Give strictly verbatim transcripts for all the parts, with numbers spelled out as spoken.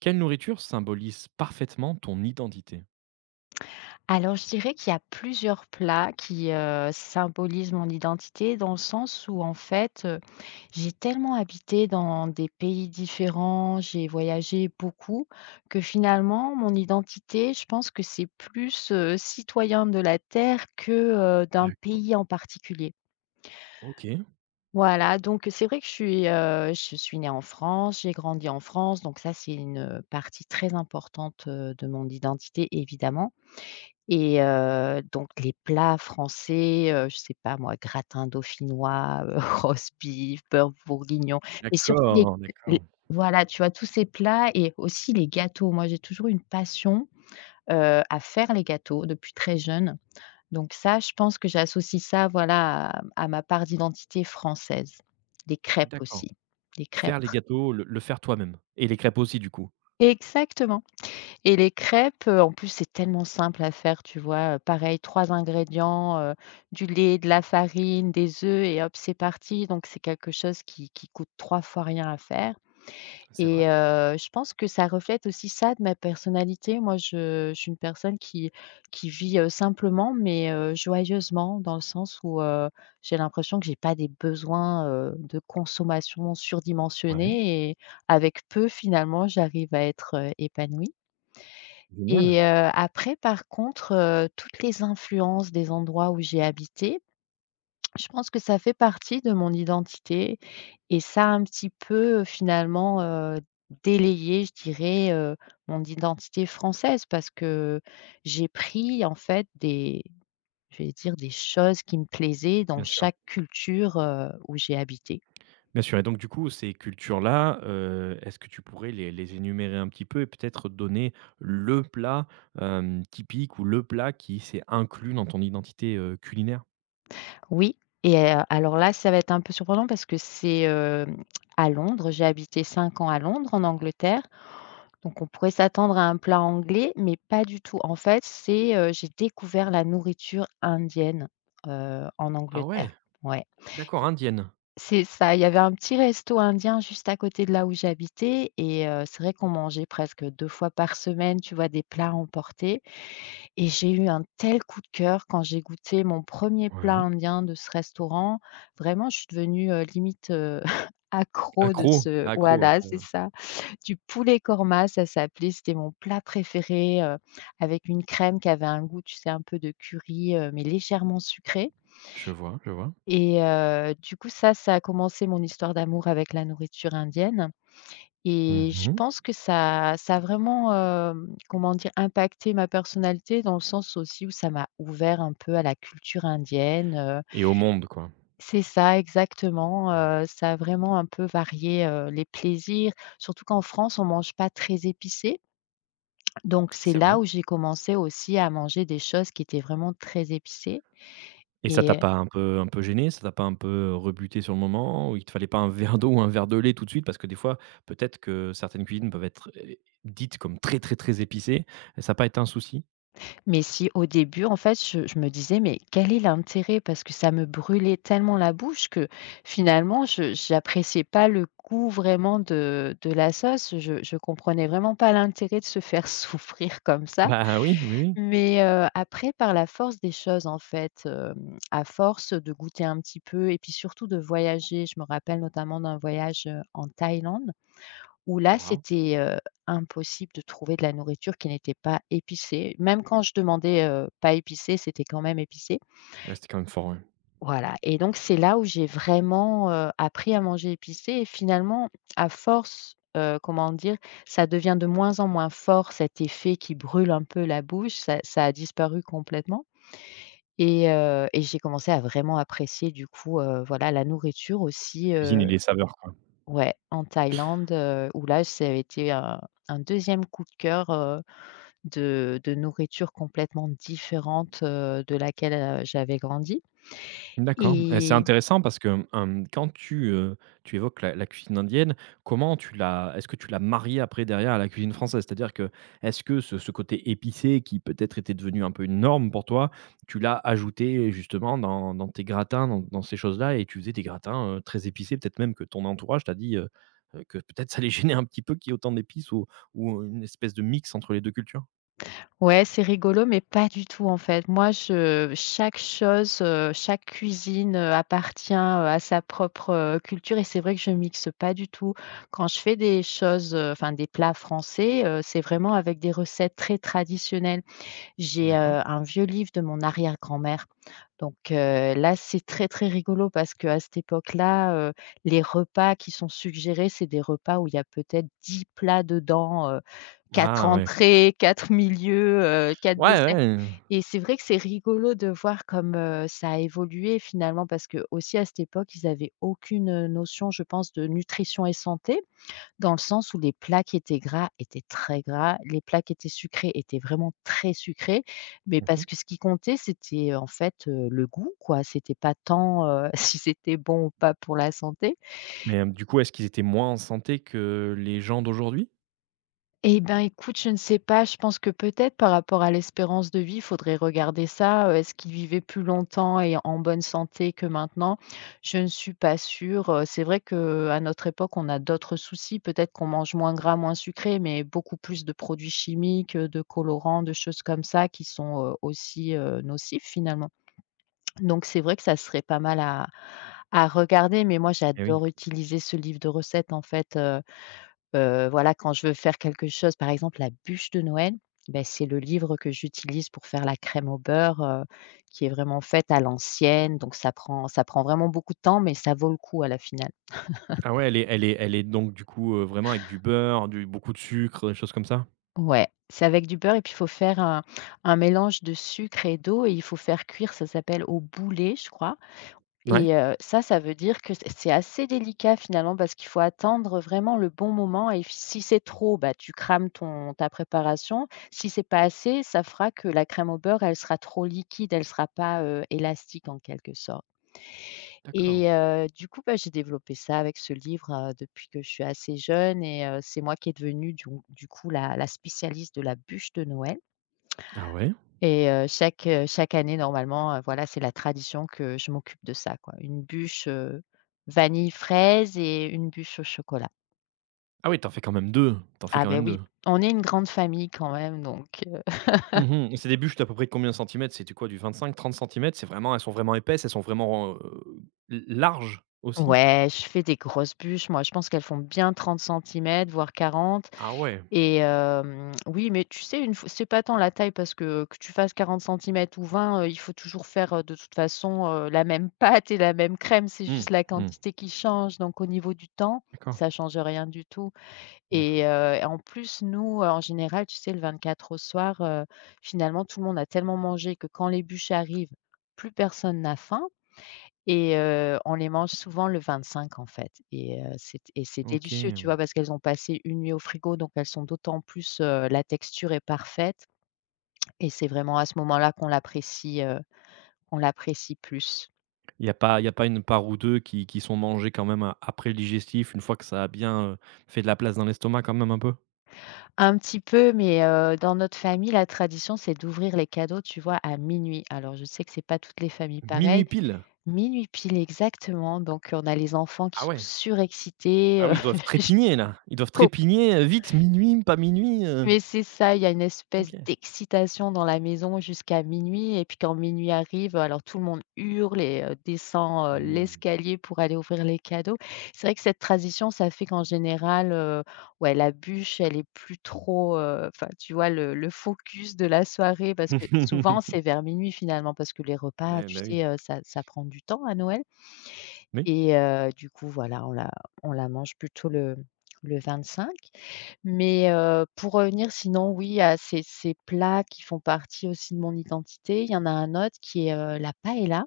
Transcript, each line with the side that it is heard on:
right: Quelle nourriture symbolise parfaitement ton identité?
left: Alors, je dirais qu'il y a plusieurs plats qui, heu, symbolisent mon identité dans le sens où, en fait, heu, j'ai tellement habité dans des pays différents, j'ai voyagé beaucoup que finalement mon identité, je pense que c'est plus, heu, citoyen de la terre que, heu, d'un
right: D'accord,
left: pays en particulier.
right: OK.
left: Voilà, donc c'est vrai que je suis, heu, je suis née en France, j'ai grandi en France, donc ça c'est une partie très importante, heu, de mon identité évidemment. Et heu, donc les plats français, heu, je sais pas moi, gratin dauphinois, heu, roast beef, beurre bourguignon, mais surtout les
right: D'accord,
left: les
right: d'accord,
left: voilà, tu vois? Tous ces plats et aussi les gâteaux. Moi, j'ai toujours eu une passion, heu, à faire les gâteaux depuis très jeune. Donc ça, je pense que j'associe ça, voilà, à à ma part d'identité française. Les crêpes
right: d'accord.
left: aussi, les
right: Faire
left: crêpes
right: les gâteaux, le le faire toi-même et les crêpes aussi du coup?
left: exactement. Et les crêpes, heu, en plus, c'est tellement simple à faire, tu vois? Heu, pareil, trois ingrédients, heu, du lait, de la farine, des œufs et hop, c'est parti. Donc c'est quelque chose qui qui coûte trois fois rien à faire
right: C'est vrai.
left: et heu, je pense que ça reflète aussi ça de ma personnalité. Moi, je je suis une personne qui qui vit, heu, simplement mais heu, joyeusement dans le sens où, heu, j'ai l'impression que j'ai pas des besoins, heu, de consommation
right: Ouais,
left: surdimensionnés et avec peu, finalement, j'arrive à être, heu, épanouie. Et
right: génial.
left: heu, après par contre, heu, toutes les influences des endroits où j'ai habité, je pense que ça fait partie de mon identité et ça a un petit peu, heu, finalement, heu, délayé, je dirais, heu, mon identité française parce que j'ai pris en fait des je vais dire des choses qui me plaisaient dans
right: Bien sûr.
left: chaque culture, heu, où j'ai habité.
right: Bien sûr et donc du coup, ces cultures-là, heu, est-ce que tu pourrais les les énumérer un petit peu et peut-être donner le plat, hem, typique ou le plat qui s'est inclus dans ton identité, heu, culinaire?
left: Oui et heu, alors là, ça va être un peu surprenant parce que c'est, hem, à Londres. J'ai habité cinq ans à Londres, en Angleterre. Donc on pourrait s'attendre à un plat anglais, mais pas du tout. En fait, c'est, heu, j'ai découvert la nourriture indienne, heu, en
right: Ah
left: Angleterre.
right: ouais,
left: Ouais.
right: d'accord, indienne.
left: C'est ça, il y avait un petit resto indien juste à côté de là où j'habitais et heu, c'est vrai qu'on mangeait presque deux fois par semaine, tu vois, des plats emportés et j'ai eu un tel coup de cœur quand j'ai goûté mon premier plat
right: Ouais.
left: indien de ce restaurant. Vraiment, je suis devenue, heu, limite, heu, accro de
right: Accro,
left: ce
right: accro,
left: voilà,
right: accro, ouais.
left: c'est ça. Du poulet korma, ça s'appelait, c'était mon plat préféré, heu, avec une crème qui avait un goût, tu sais, un peu de curry, heu, mais légèrement sucré
right: Je vois, je vois.
left: et heu, du coup, ça, ça a commencé mon histoire d'amour avec la nourriture indienne et je
right: Mmh,
left: pense que ça ça a vraiment, hem, comment dire? Impacté ma personnalité dans le sens aussi où ça m'a ouvert un peu à la culture indienne, heu
right: et au monde, quoi.
left: c'est ça, exactement,
right: Mmh.
left: heu, ça a vraiment un peu varié, heu, les plaisirs. Surtout qu'en France, on mange pas très épicé. Donc c'est
right: C'est vrai.
left: là où j'ai commencé aussi à manger des choses qui étaient vraiment très épicées
right: Et ça t'a
left: et heu,
right: pas un peu un peu gêné? Ça t'a pas un peu, rebuté sur le moment? Ou il te fallait pas un verre d'eau ou un verre de lait tout de suite? Parce que des fois, peut-être que certaines cuisines peuvent être, heu, dites comme très, très, très épicées. Ça a pas été un souci?
left: mais si au début, en fait, je je me disais: «Mais quel est l'intérêt?» parce que ça me brûlait tellement la bouche que finalement je j'appréciais pas le goût vraiment de de la sauce. Je je comprenais vraiment pas l'intérêt de se faire souffrir comme ça.
right: Bah, oui, oui, oui.
left: Mais heu, après par la force des choses, en fait, hem, à force de goûter un petit peu et puis surtout de voyager. Je me rappelle notamment d'un voyage, heu, en Thaïlande. Où là,
right: Waouh!
left: c'était, heu, impossible de trouver de la nourriture qui n'était pas épicée. Même quand je demandais, heu, pas épicée, c'était quand même épicé.
right: Ouais, c'était quand même fort, ouais.
left: Voilà et donc c'est là où j'ai vraiment, heu, appris à manger épicé et finalement, à force, heu, comment dire? Ça devient de moins en moins fort, cet effet qui brûle un peu la bouche, ça ça a disparu complètement et heu et j'ai commencé à vraiment apprécier du coup, heu, voilà la nourriture
right: La
left: aussi,
right: cuisine et
left: heu
right: les saveurs, quoi.
left: ouais, en Thaïlande, heu, où là, ça a été un un deuxième coup de cœur, heu, de de nourriture complètement différente, heu, de laquelle, heu, j'avais grandi.
right: D'accord et c'est
left: et
right: intéressant parce que, hem, quand tu, heu, tu évoques la la cuisine indienne, comment tu l'as est-ce que tu l'as mariée après derrière à la cuisine française? C'est-à-dire que, est-ce que ce ce côté épicé qui peut-être était devenu un peu une norme pour toi, tu l'as ajouté justement dans dans tes gratins, dans dans ces choses-là et tu faisais des gratins, heu, très épicés? Peut-être même que ton entourage t'a dit, heu heu, que peut-être ça les gênait un petit peu qu'il y ait autant d'épices ou ou une espèce de mix entre les deux cultures?
left: ouais, c'est rigolo, mais pas du tout, en fait. Moi, je chaque chose, heu, chaque cuisine, heu, appartient, heu, à sa propre, heu, culture et c'est vrai que je mixe pas du tout. Quand je fais des choses, heu, enfin des plats français, heu, c'est vraiment avec des recettes très traditionnelles. J'ai,
right: D'accord.
left: heu, un vieux livre de mon arrière-grand-mère. Donc, heu, là, c'est très, très rigolo parce qu'à cette époque-là, heu, les repas qui sont suggérés, c'est des repas où il y a peut-être dix plats dedans, heu, quatre
right: Ah ouais.
left: entrées, quatre milieux, heu, quatre
right: Ouais,
left: desserts
right: ouais.
left: et c'est vrai que c'est rigolo de voir comme, heu, ça a évolué finalement parce que aussi à cette époque, ils avaient aucune notion, je pense, de nutrition et santé, dans le sens où les plats qui étaient gras étaient très gras, les plats qui étaient sucrés étaient vraiment très sucrés, mais
right: Mmh.
left: parce que ce qui comptait, c'était, en fait, heu, le goût, quoi. C'était pas tant, heu, si c'était bon ou pas pour la santé.
right: Mais, hem, du coup, est-ce qu'ils étaient moins en santé que les gens d'aujourd'hui?
left: Eh ben, écoute, je ne sais pas. Je pense que peut-être par rapport à l'espérance de vie, il faudrait regarder ça. Euh, Est-ce qu'il vivait plus longtemps et en bonne santé que maintenant? Je ne suis pas sûre. Euh, C'est vrai que à notre époque, on a d'autres soucis. Peut-être qu'on mange moins gras, moins sucré, mais beaucoup plus de produits chimiques, euh, de colorants, de choses comme ça qui sont euh, aussi euh, nocifs finalement. Donc, c'est vrai que ça serait pas mal à, à regarder. Mais moi,
right: Eh oui.
left: j'adore utiliser ce livre de recettes en fait. euh, Heu, voilà, quand je veux faire quelque chose, par exemple la bûche de Noël, bah, c'est le livre que j'utilise pour faire la crème au beurre, heu, qui est vraiment faite à l'ancienne, donc ça prend ça prend vraiment beaucoup de temps, mais ça vaut le coup à la finale.
right: Ah ouais, elle est elle est elle est donc du coup, heu, vraiment avec du beurre, du beaucoup de sucre, des choses comme ça?
left: Ouais, c'est avec du beurre et puis il faut faire un un mélange de sucre et d'eau et il faut faire cuire, ça s'appelle au boulet, je crois.
right: Ouais?
left: Et heu, ça, ça veut dire que c'est c'est assez délicat finalement parce qu'il faut attendre vraiment le bon moment et si c'est trop, bah, tu crames ton ta préparation. Si c'est pas assez, ça fera que la crème au beurre, elle sera trop liquide, elle sera pas, heu, élastique en quelque sorte.
right: D'accord.
left: Et heu, du coup, bah, j'ai développé ça avec ce livre, heu, depuis que je suis assez jeune et heu, c'est moi qui est devenue du du coup la la spécialiste de la bûche de Noël.
right: Ah ouais?
left: Et heu, chaque, heu, chaque année normalement, heu, voilà, c'est la tradition que je m'occupe de ça quoi. Une bûche, heu, vanille fraise et une bûche au chocolat.
right: Ah oui, t'en fais quand même deux. T'en fais
left: Ah
right: quand
left: ben
right: même
left: oui,
right: deux.
left: on est une grande famille quand même donc heu,
right: Mmh mh. Et c'est des bûches d'à peu près de combien de centimètres? C'était quoi du vingt-cinq, trente centimètres? C'est vraiment elles sont vraiment épaisses, elles sont vraiment, heu, l larges aussi?
left: ouais, je fais des grosses bûches moi, je pense qu'elles font bien trente centimètres, voire quarante
right: Ah ouais.
left: et hem, oui, mais tu sais une f c'est pas tant la taille parce que que tu fasses quarante centimètres ou vingt, heu, il faut toujours faire, heu, de toute façon, heu, la même pâte et la même crème, c'est
right: Mmh,
left: juste la
right: mmh.
left: quantité qui change donc au niveau du temps,
right: D'accord,
left: ça change rien du tout. Et
right: d'accord.
left: heu, en plus, nous, euh, en général, tu sais, le vingt-quatre au soir, heu, finalement, tout le monde a tellement mangé que quand les bûches arrivent, plus personne n'a faim et heu, on les mange souvent le vingt-cinq, en fait et heu, c'est et c'est
right: OK,
left: délicieux, tu
right: hem.
left: vois? Parce qu'elles ont passé une nuit au frigo, donc elles sont d'autant plus, heu, la texture est parfaite et c'est vraiment à ce moment-là qu'on l'apprécie, heu, on l'apprécie plus.
right: Il y a pas il y a pas une part ou deux qui qui sont mangées quand même a après le digestif, une fois que ça a bien, heu, fait de la place dans l'estomac quand même un peu?
left: Un petit peu, mais heu, dans notre famille, la tradition, c'est d'ouvrir les cadeaux, tu vois, à minuit. Alors je sais que c'est pas toutes les familles
right: Minuit
left: pareilles.
right: pile!
left: Minuit pile exactement, donc on a les enfants qui
right: Ah
left: sont
right: ouais.
left: surexcités,
right: Ah
left: heu,
right: oui, ils doivent
left: je
right: trépigner là, ils doivent
left: co
right: trépigner, heu, vite, minuit, pas minuit, heu.
left: mais c'est ça, il y a une espèce
right: OK.
left: d'excitation dans la maison jusqu'à minuit et puis quand minuit arrive, alors tout le monde hurle et heu, descend, heu,
right: Mmh.
left: l'escalier pour aller ouvrir les cadeaux. C'est vrai que cette transition, ça fait qu'en général, heu, ouais, la bûche, elle est plus trop, heu, enfin, tu vois, le le focus de la soirée parce que souvent, c'est vers minuit finalement parce que les repas,
right: Eh
left: tu
right: bah oui.
left: sais, heu, ça ça prend du temps à Noël.
right: Oui.
left: Et heu, du coup, voilà, on la on la mange plutôt le le vingt-cinq. Mais heu, pour revenir sinon, oui, à ces ces plats qui font partie aussi de mon identité, il y en a un autre qui est, heu, la paella.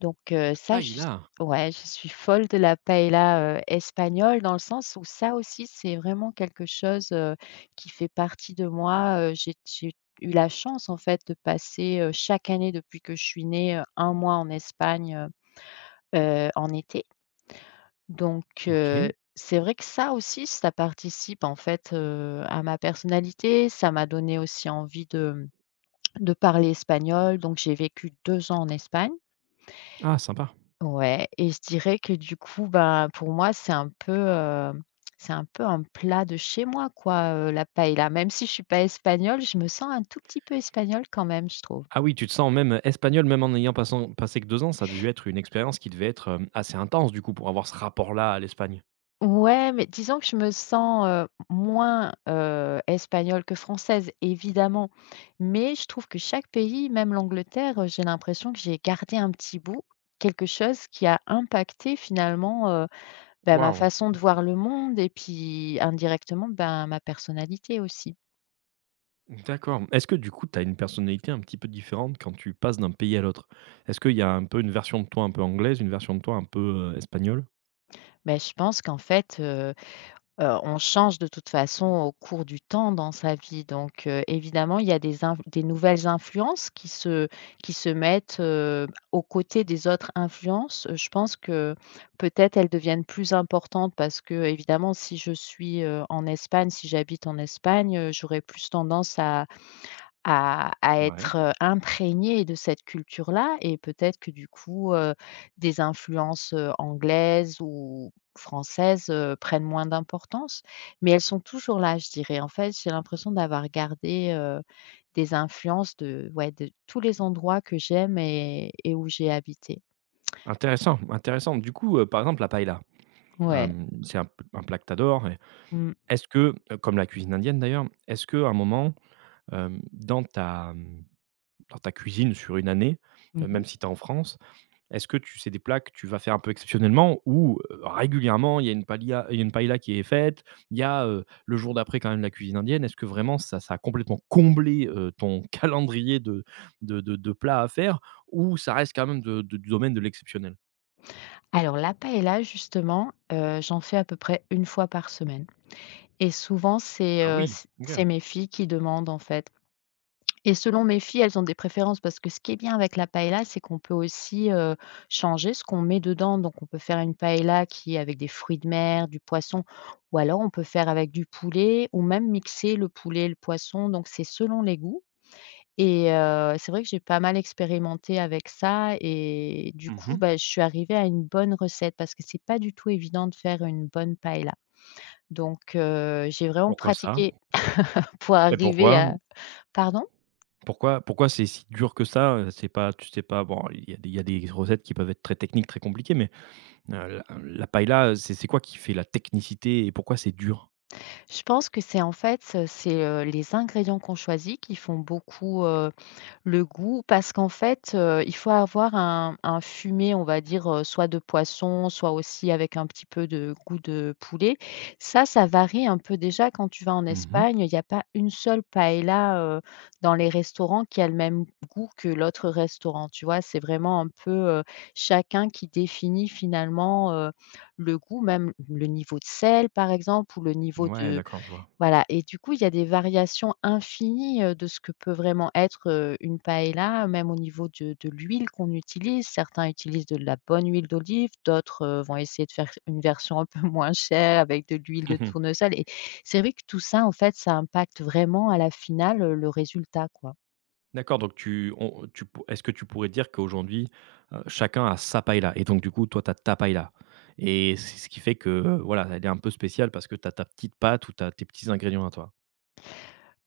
left: Donc heu,
right: La
left: ça, je s
right: paëlla!
left: Ouais, je suis folle de la paella heu, espagnole, dans le sens où ça aussi, c'est vraiment quelque chose, heu, qui fait partie de moi. Heu, j'ai j'ai eu la chance, en fait, de passer, heu, chaque année depuis que je suis née, heu, un mois en Espagne, heu en été. Donc heu,
right: OK.
left: c'est vrai que ça aussi, ça participe en fait, heu, à ma personnalité. Ça m'a donné aussi envie de, mmh, de parler espagnol, donc j'ai vécu deux ans en Espagne.
right: Ah sympa.
left: Ouais, et je dirais que du coup, bah, pour moi, c'est un peu, heu, c'est un peu un plat de chez moi quoi, heu, la paella. Même si je suis pas espagnole, je me sens un tout petit peu espagnole quand même, je trouve.
right: Ah oui, tu te sens même, espagnol, même en n'ayant passant passé que deux ans, ça a dû être une expérience qui devait être, hem, assez intense du coup pour avoir ce rapport-là à l'Espagne?
left: Ouais, mais disons que je me sens, heu, moins, heu, espagnole que française, évidemment. Mais je trouve que chaque pays, même l'Angleterre, heu, j'ai l'impression que j'ai gardé un petit bout, quelque chose qui a impacté finalement, heu, bah, ma
right: Waouh!
left: façon de voir le monde et puis indirectement, ben, ma personnalité aussi.
right: D'accord. Est-ce que du coup, tu as une personnalité un petit peu différente quand tu passes d'un pays à l'autre? Est-ce qu'il y a un peu une version de toi un peu anglaise, une version de toi un peu, heu, espagnole?
left: Mais je pense qu'en fait, Heu, on change de toute façon au cours du temps dans sa vie, donc heu, évidemment, il y a des inf des nouvelles influences qui se qui se mettent, heu, aux côtés des autres influences. Heu, je pense que peut-être elles deviennent plus importantes parce que, évidemment, si je suis, heu, en Espagne, si j'habite en Espagne, heu, j'aurais plus tendance à à à
right: Ouais.
left: être, heu, imprégné de cette culture-là, et peut-être que du coup, heu, des influences, heu, anglaises ou françaises, heu, prennent moins d'importance. Mais elles sont toujours là, je dirais. En fait, j'ai l'impression d'avoir gardé, heu, des influences de ouais, de tous les endroits que j'aime et et où j'ai habité.
right: Intéressant, intéressant. Du coup, heu, par exemple, la paella,
left: Ouais.
right: hem, c'est un p un plat que tu et
left: Mmh.
right: est-ce que, heu, comme la cuisine indienne d'ailleurs, est-ce qu'à un moment, hem, dans ta, mmh, dans ta cuisine sur une année, heu,
left: Mmh.
right: même si tu es en France, est-ce que tu c'est des plats que tu vas faire un peu exceptionnellement ou, heu, régulièrement, il y a une palia il y a une paëlla qui est faite, il y a, heu, le jour d'après quand même la cuisine indienne? Est-ce que vraiment ça ça a complètement comblé, heu, ton calendrier de de de de plats à faire ou ça reste quand même de de du domaine de l'exceptionnel?
left: Alors la paëlla justement, heu, j'en fais à peu près une fois par semaine, et souvent c'est,
right: Ah
left: heu,
right: oui,
left: c
right: OK.
left: c'est mes filles qui demandent, en fait. Et selon mes filles, elles ont des préférences, parce que ce qui est bien avec la paella, c'est qu'on peut aussi, heu, changer ce qu'on met dedans. Donc on peut faire une paella qui est avec des fruits de mer, du poisson, ou alors on peut faire avec du poulet, ou même mixer le poulet et le poisson. Donc c'est selon les goûts, et heu, c'est vrai que j'ai pas mal expérimenté avec ça, et du coup,
right: Mmh.
left: bah, je suis arrivée à une bonne recette, parce que c'est pas du tout évident de faire une bonne paella. Donc heu, j'ai vraiment
right: Pourquoi ça?
left: pratiqué pour
right: Mais
left: arriver
right: pourquoi?
left: à... Pardon?
right: Pourquoi pourquoi c'est si dur que ça, heu? C'est pas tu sais pas bon, il y a des il y a des recettes qui peuvent être très techniques, très compliquées, mais, heu, la la paëlla, c'est c'est quoi qui fait la technicité et pourquoi c'est dur?
left: Je pense que c'est, en fait, heu, c'est, heu, les ingrédients qu'on choisit qui font beaucoup, heu, le goût, parce qu'en fait, heu, il faut avoir un un fumet, on va dire, heu, soit de poisson, soit aussi avec un petit peu de goût de poulet. Ça, ça varie un peu déjà. Quand tu vas en
right: Mmh.
left: Espagne, il y a pas une seule paella heu, dans les restaurants qui a le même goût que l'autre restaurant, tu vois? C'est vraiment un peu, heu, chacun qui définit finalement, heu, le goût, même le niveau de sel par exemple, ou le niveau
right: Ouais,
left: de...
right: d'accord, je vois.
left: Voilà, et du coup, il y a des variations infinies, heu, de ce que peut vraiment être, heu, une paella, même au niveau de de l'huile qu'on utilise. Certains utilisent de la bonne huile d'olive, d'autres, heu, vont essayer de faire une version un peu moins chère avec de l'huile de
right: Mmh.
left: tournesol, et c'est vrai que tout ça, en fait, ça impacte vraiment à la finale, heu, le résultat, quoi.
right: D'accord, donc tu on tu pou est-ce que tu pourrais dire qu'aujourd'hui, heu, chacun a sa paella et donc du coup, toi, tu as ta paella et c'est ce qui fait que, heu, voilà, elle est un peu spéciale parce que tu as ta petite pâte ou t'as tes petits ingrédients à toi?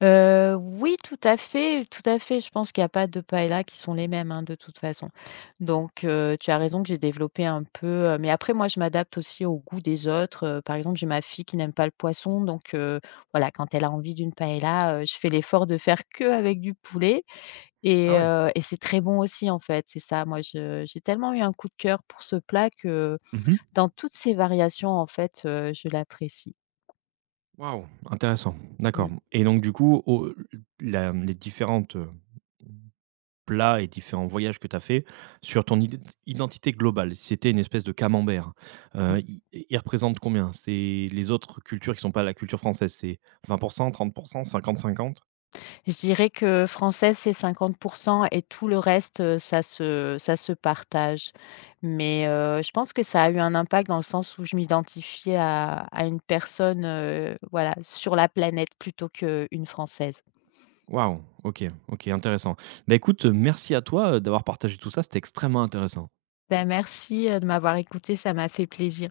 left: Heu, oui, tout à fait, tout à fait. Je pense qu'il n'y a pas de paella qui sont les mêmes, hein, de toute façon. Donc heu, tu as raison que j'ai développé un peu, heu mais après moi je m'adapte aussi au goût des autres, heu, par exemple, j'ai ma fille qui n'aime pas le poisson, donc heu, voilà, quand elle a envie d'une paella, heu, je fais l'effort de faire que avec du poulet,
right: Ah
left: et
right: ouais?
left: heu et c'est très bon aussi, en fait, c'est ça. Moi je j'ai tellement eu un coup de cœur pour ce plat que,
right: Mmh.
left: dans toutes ses variations, en fait, heu, je l'apprécie.
right: Waouh, intéressant, d'accord
left: Mmh.
right: et donc du coup, au la les différentes, plats et différents voyages que tu as fait, sur ton ident identité globale? Si c'était une espèce de camembert, heu, il il représente combien? C'est les autres cultures qui sont pas la culture française, c'est vingt pour cent, trente pour cent, cinquante cinquante.
left: Je dirais que français, c'est cinquante, et tout le reste, heu, ça se ça se partage. Mais, heu, je pense que ça a eu un impact dans le sens où je m'identifiais à à une personne, heu, voilà, sur la planète, plutôt qu'une Française.
right: Waouh! OK, OK, intéressant. Bah, écoute, merci à toi, heu, d'avoir partagé tout ça, c'était extrêmement intéressant.
left: Bah, merci, heu, de m'avoir écoutée, ça m'a fait plaisir.